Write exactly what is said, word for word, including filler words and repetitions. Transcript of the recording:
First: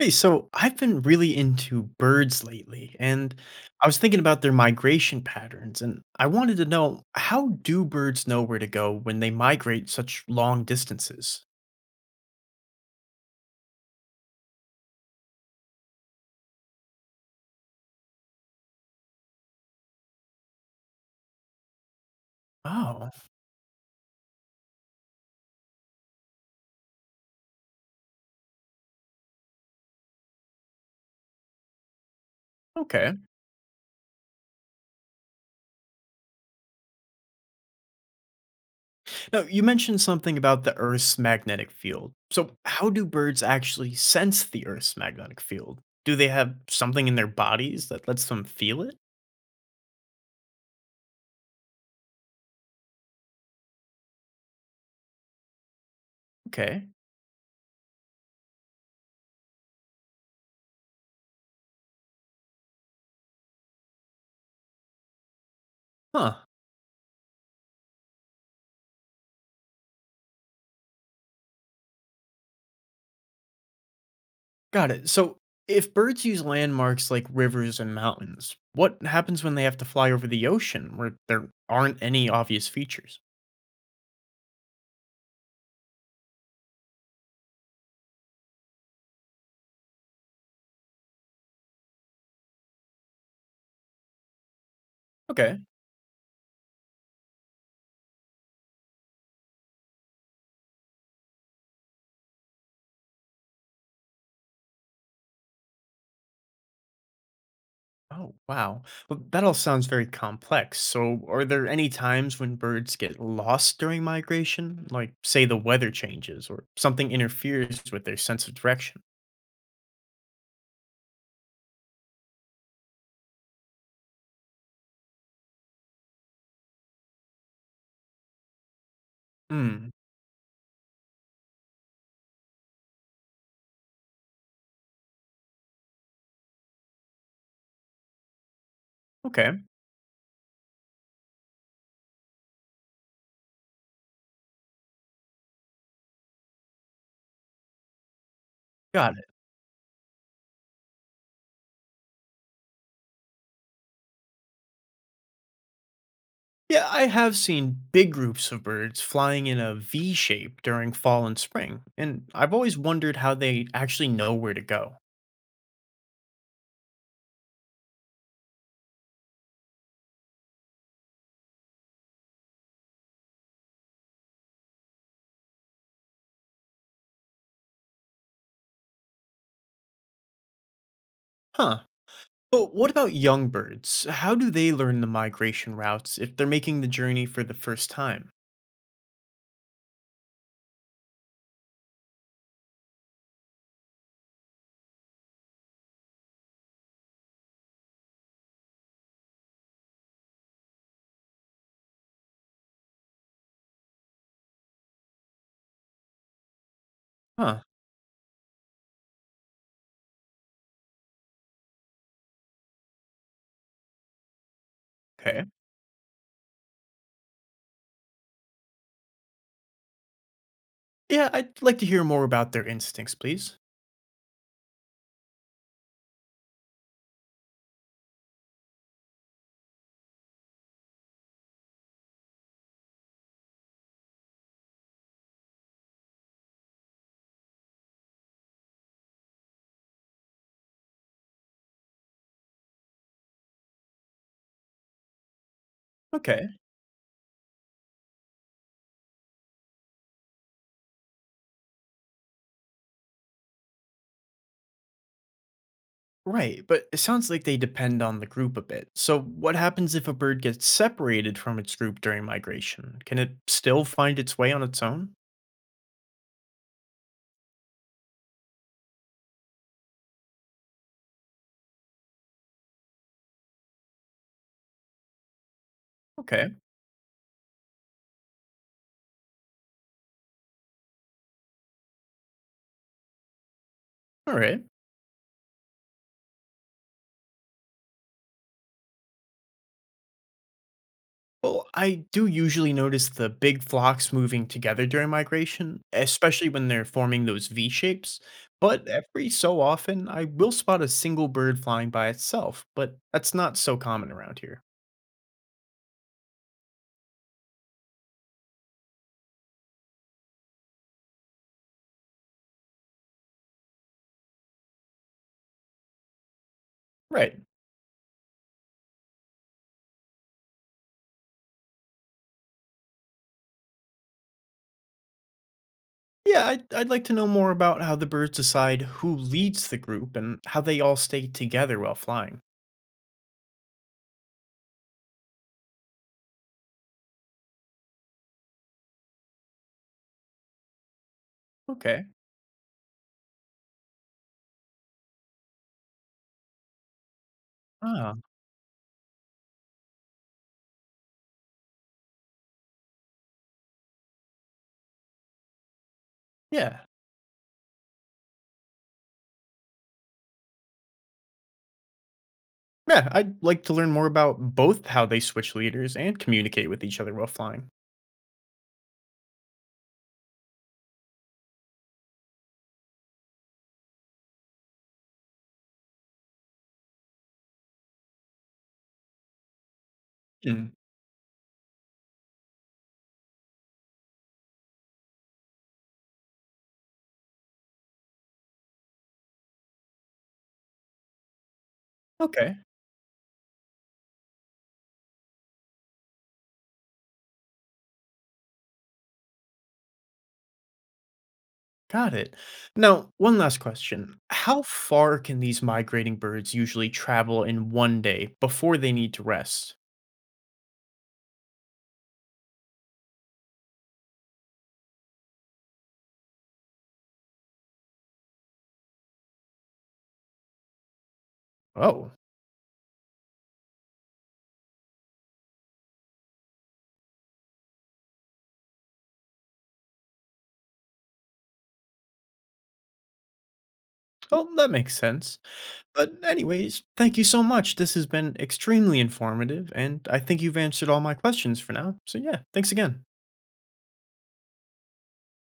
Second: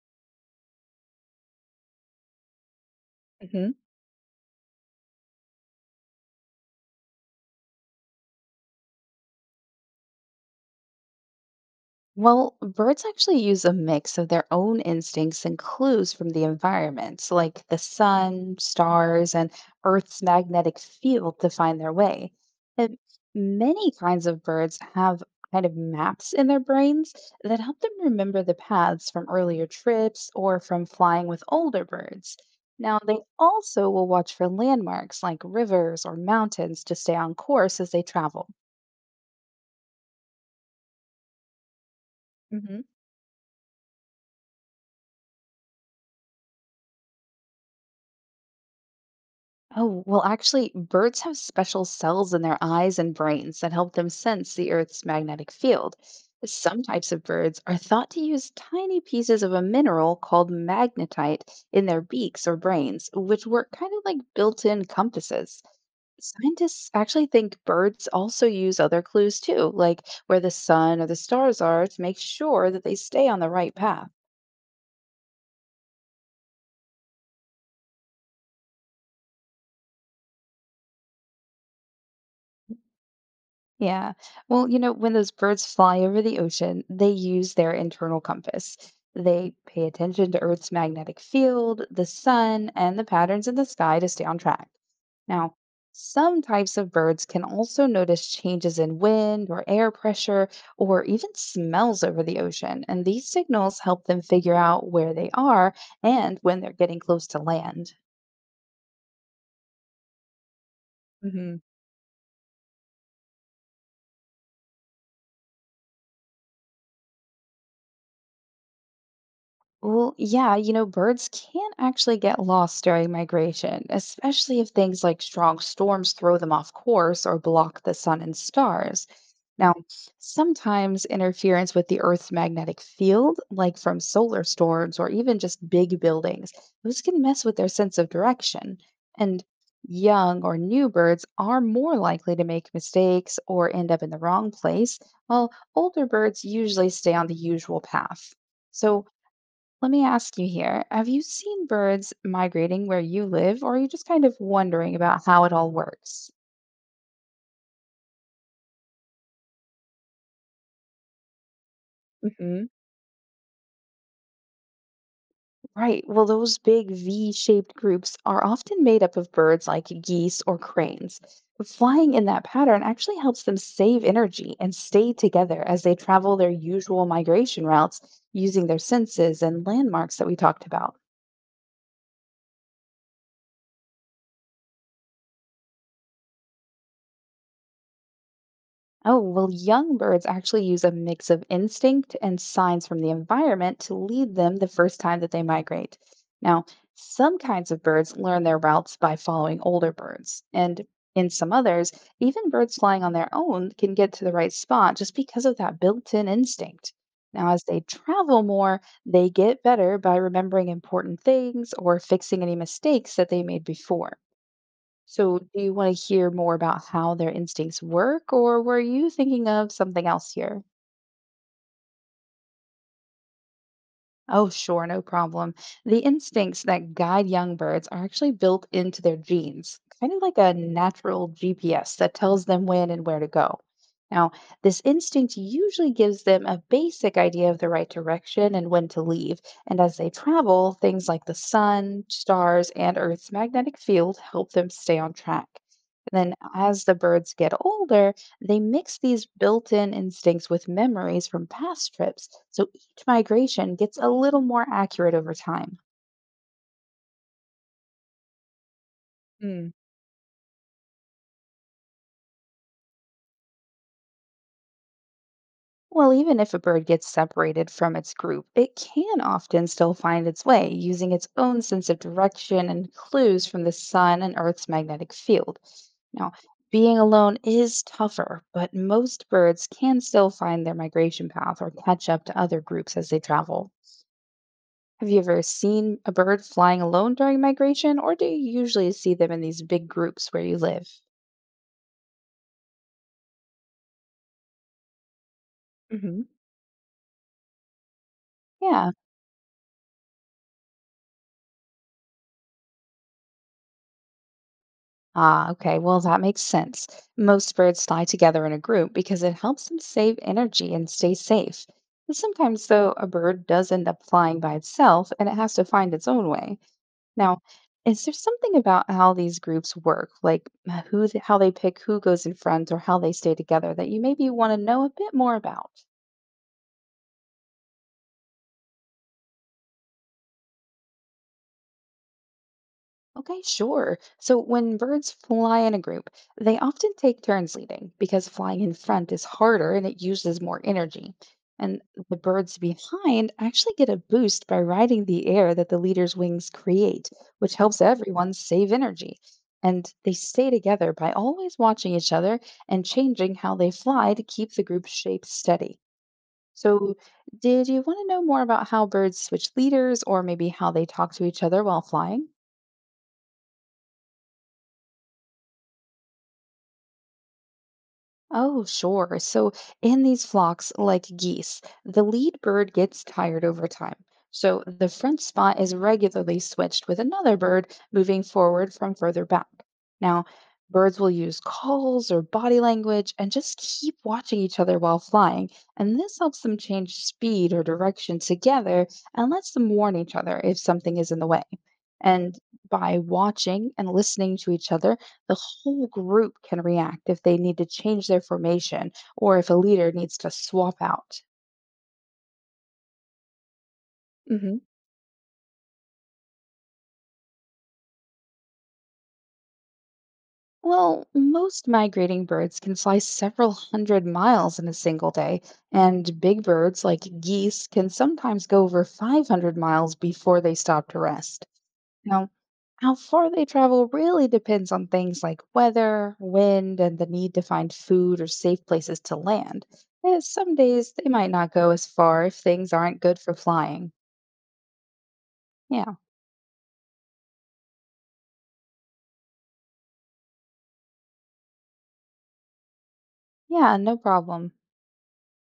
Hey, so I've been really into birds lately, and hmm I was thinking about their migration patterns, and I wanted to know how do birds know where to go when they migrate such long distances? Well, birds actually use a mix of their own instincts and clues from the environment, so like the sun, stars, and Earth's magnetic field to find their way. And Oh, many kinds of birds have kind of maps in their brains that help them remember the paths from earlier trips or from flying with older birds. Now, okay. they also will watch for landmarks like rivers or mountains to stay on course as they travel. Now, you mentioned something about the Earth's magnetic field. So, how do birds actually sense the Earth's magnetic field? Do they have something in their bodies that lets them feel it? Oh, well, actually, birds have special cells in their eyes and brains that help them sense the Earth's magnetic field. Some Okay. types of birds are thought to use tiny pieces of a mineral called magnetite in their beaks or brains, which work kind of like built in compasses. Huh. Scientists actually think birds also use other clues too, like where the sun or the stars are, to make sure that they stay on the right path. Got it. So, if birds use landmarks like rivers and mountains, what happens when they have to fly over the ocean where there aren't any obvious features? Yeah. Well, you know, when those birds fly over the ocean, they use their internal compass. They pay attention to Earth's magnetic field, the sun, and the patterns in the sky to stay on track. Now, Okay. some types of birds can also notice changes in wind or air pressure or even smells over the ocean, and these signals help them figure out where they are and when they're getting close to land. Oh, wow. Well, that all sounds very complex. So, are Mhm. there any times when birds get lost during migration? Like, say, the weather changes or something interferes with their sense of direction? Well, yeah, you know, birds can actually get lost during migration, especially if things like strong storms throw them off course or block the sun and stars. Now, Hmm. sometimes interference with the Earth's magnetic field, like from solar storms or even just big buildings, those can mess with their sense of direction. And Okay. young or new birds are more likely to make mistakes or end up in the wrong place, while older birds usually stay on the usual path. So, Got it. let me ask you here. Have you seen birds migrating where you live, or are you just kind of wondering about how it all works? Yeah, I have seen big groups of birds flying in a V shape during fall and spring, and I've Hmm. always wondered how they actually know where to go. Right. Well, those big V shaped groups are often made up of birds like geese or cranes. Flying in that pattern actually helps them save energy and stay together as they travel their usual migration routes using their senses and landmarks that we talked about. Huh. But what about young birds? How do they learn the migration routes if they're making the journey for the first time? Oh, well, young birds actually use a mix of instinct and signs from the environment to lead them the first time that they migrate. Now, some kinds of birds learn their routes by following older birds, and in some others, even birds flying on their own can get to the right spot just because of that built in instinct. Now, Huh. as they travel more, they get better by remembering important things or fixing any mistakes that they made before. So, Okay. do you want to hear more about how their instincts work, or were you thinking of something else here? Yeah, I'd like to hear more about their instincts, please. Oh, sure, no problem. The instincts that guide young birds are actually built into their genes, kind of like a natural G P S that tells them when and where to go. Now, this instinct usually gives them a basic idea of the right direction and when to leave. And as they travel, things like the sun, stars, and Earth's magnetic field help them stay on track. Then, Okay. as the birds get older, they mix these built in instincts with memories from past trips. So migration gets a little more accurate over time. Right, but it sounds like they depend on the group a bit. So, what Mm. happens if a bird gets separated from its group during migration? Can it still find its way on its own? Well, even if a bird gets separated from its group, it can often still find its way using its own sense of direction and clues from the sun and Earth's magnetic field. Now, Okay. being alone is tougher, but most birds can still find their migration path or catch up to other groups as they travel. All right. Have you ever seen a bird flying alone during migration, or do you usually see them in these big groups where you live? Well, I do usually notice the big flocks moving together during migration, Hmm. especially when they're forming those V shapes. But Yeah, every so often, I will spot a single bird flying by itself, but that's not so common around here. ah, okay. Well, that makes sense. Most birds fly together in a group because it helps them save energy and stay safe. And sometimes, though, a bird does end up flying by itself and it has to find its own way. Right. Now, is there something about how these groups work, like uh, who, th- how they pick who goes in front or how they stay together, that you maybe want to know a bit more about? Yeah, I'd, I'd like to know more about how the birds decide who leads the group and how they all stay together while flying. Okay, sure. So when birds fly in a group, they often take turns leading because flying in front is harder and it uses more energy. And Okay. the birds behind actually get a boost by riding the air that the leader's wings create, which helps Ah, everyone save energy. And they stay together by always watching each other and changing how they fly to keep the group shape steady. yeah. So, did you want to know more about how birds switch leaders or maybe how they talk to each other while flying? Yeah, I'd like to learn more about both how they switch leaders and communicate with each other while flying. Oh, sure. So, in these flocks, like geese, the lead bird gets tired over time. So, the front spot is regularly switched with another bird moving forward from further back. Now, Hmm. birds will use calls or body language and just keep watching each other while flying. And this helps them change speed or direction together and lets them warn each other if something is in the way. And Okay. by watching and listening to each other, the whole group can react if they need to change their formation or if a leader needs to swap out. Got it. Now, one last question. hmm How far can these migrating birds usually travel in one day before they need to rest? Well, most migrating birds can fly several hundred miles in a single day, and big birds like geese can sometimes go over five hundred miles before they stop to rest. Oh, Now, how far they travel really depends on things like weather, wind, and the need to find food or safe places to land. Uh, Some days they might not go as far if things aren't good for flying. well, that makes sense. Yeah. But, anyways, thank you so much. This has been extremely informative, and I think you've answered all my questions for now. So, yeah, thanks again. Yeah, no problem.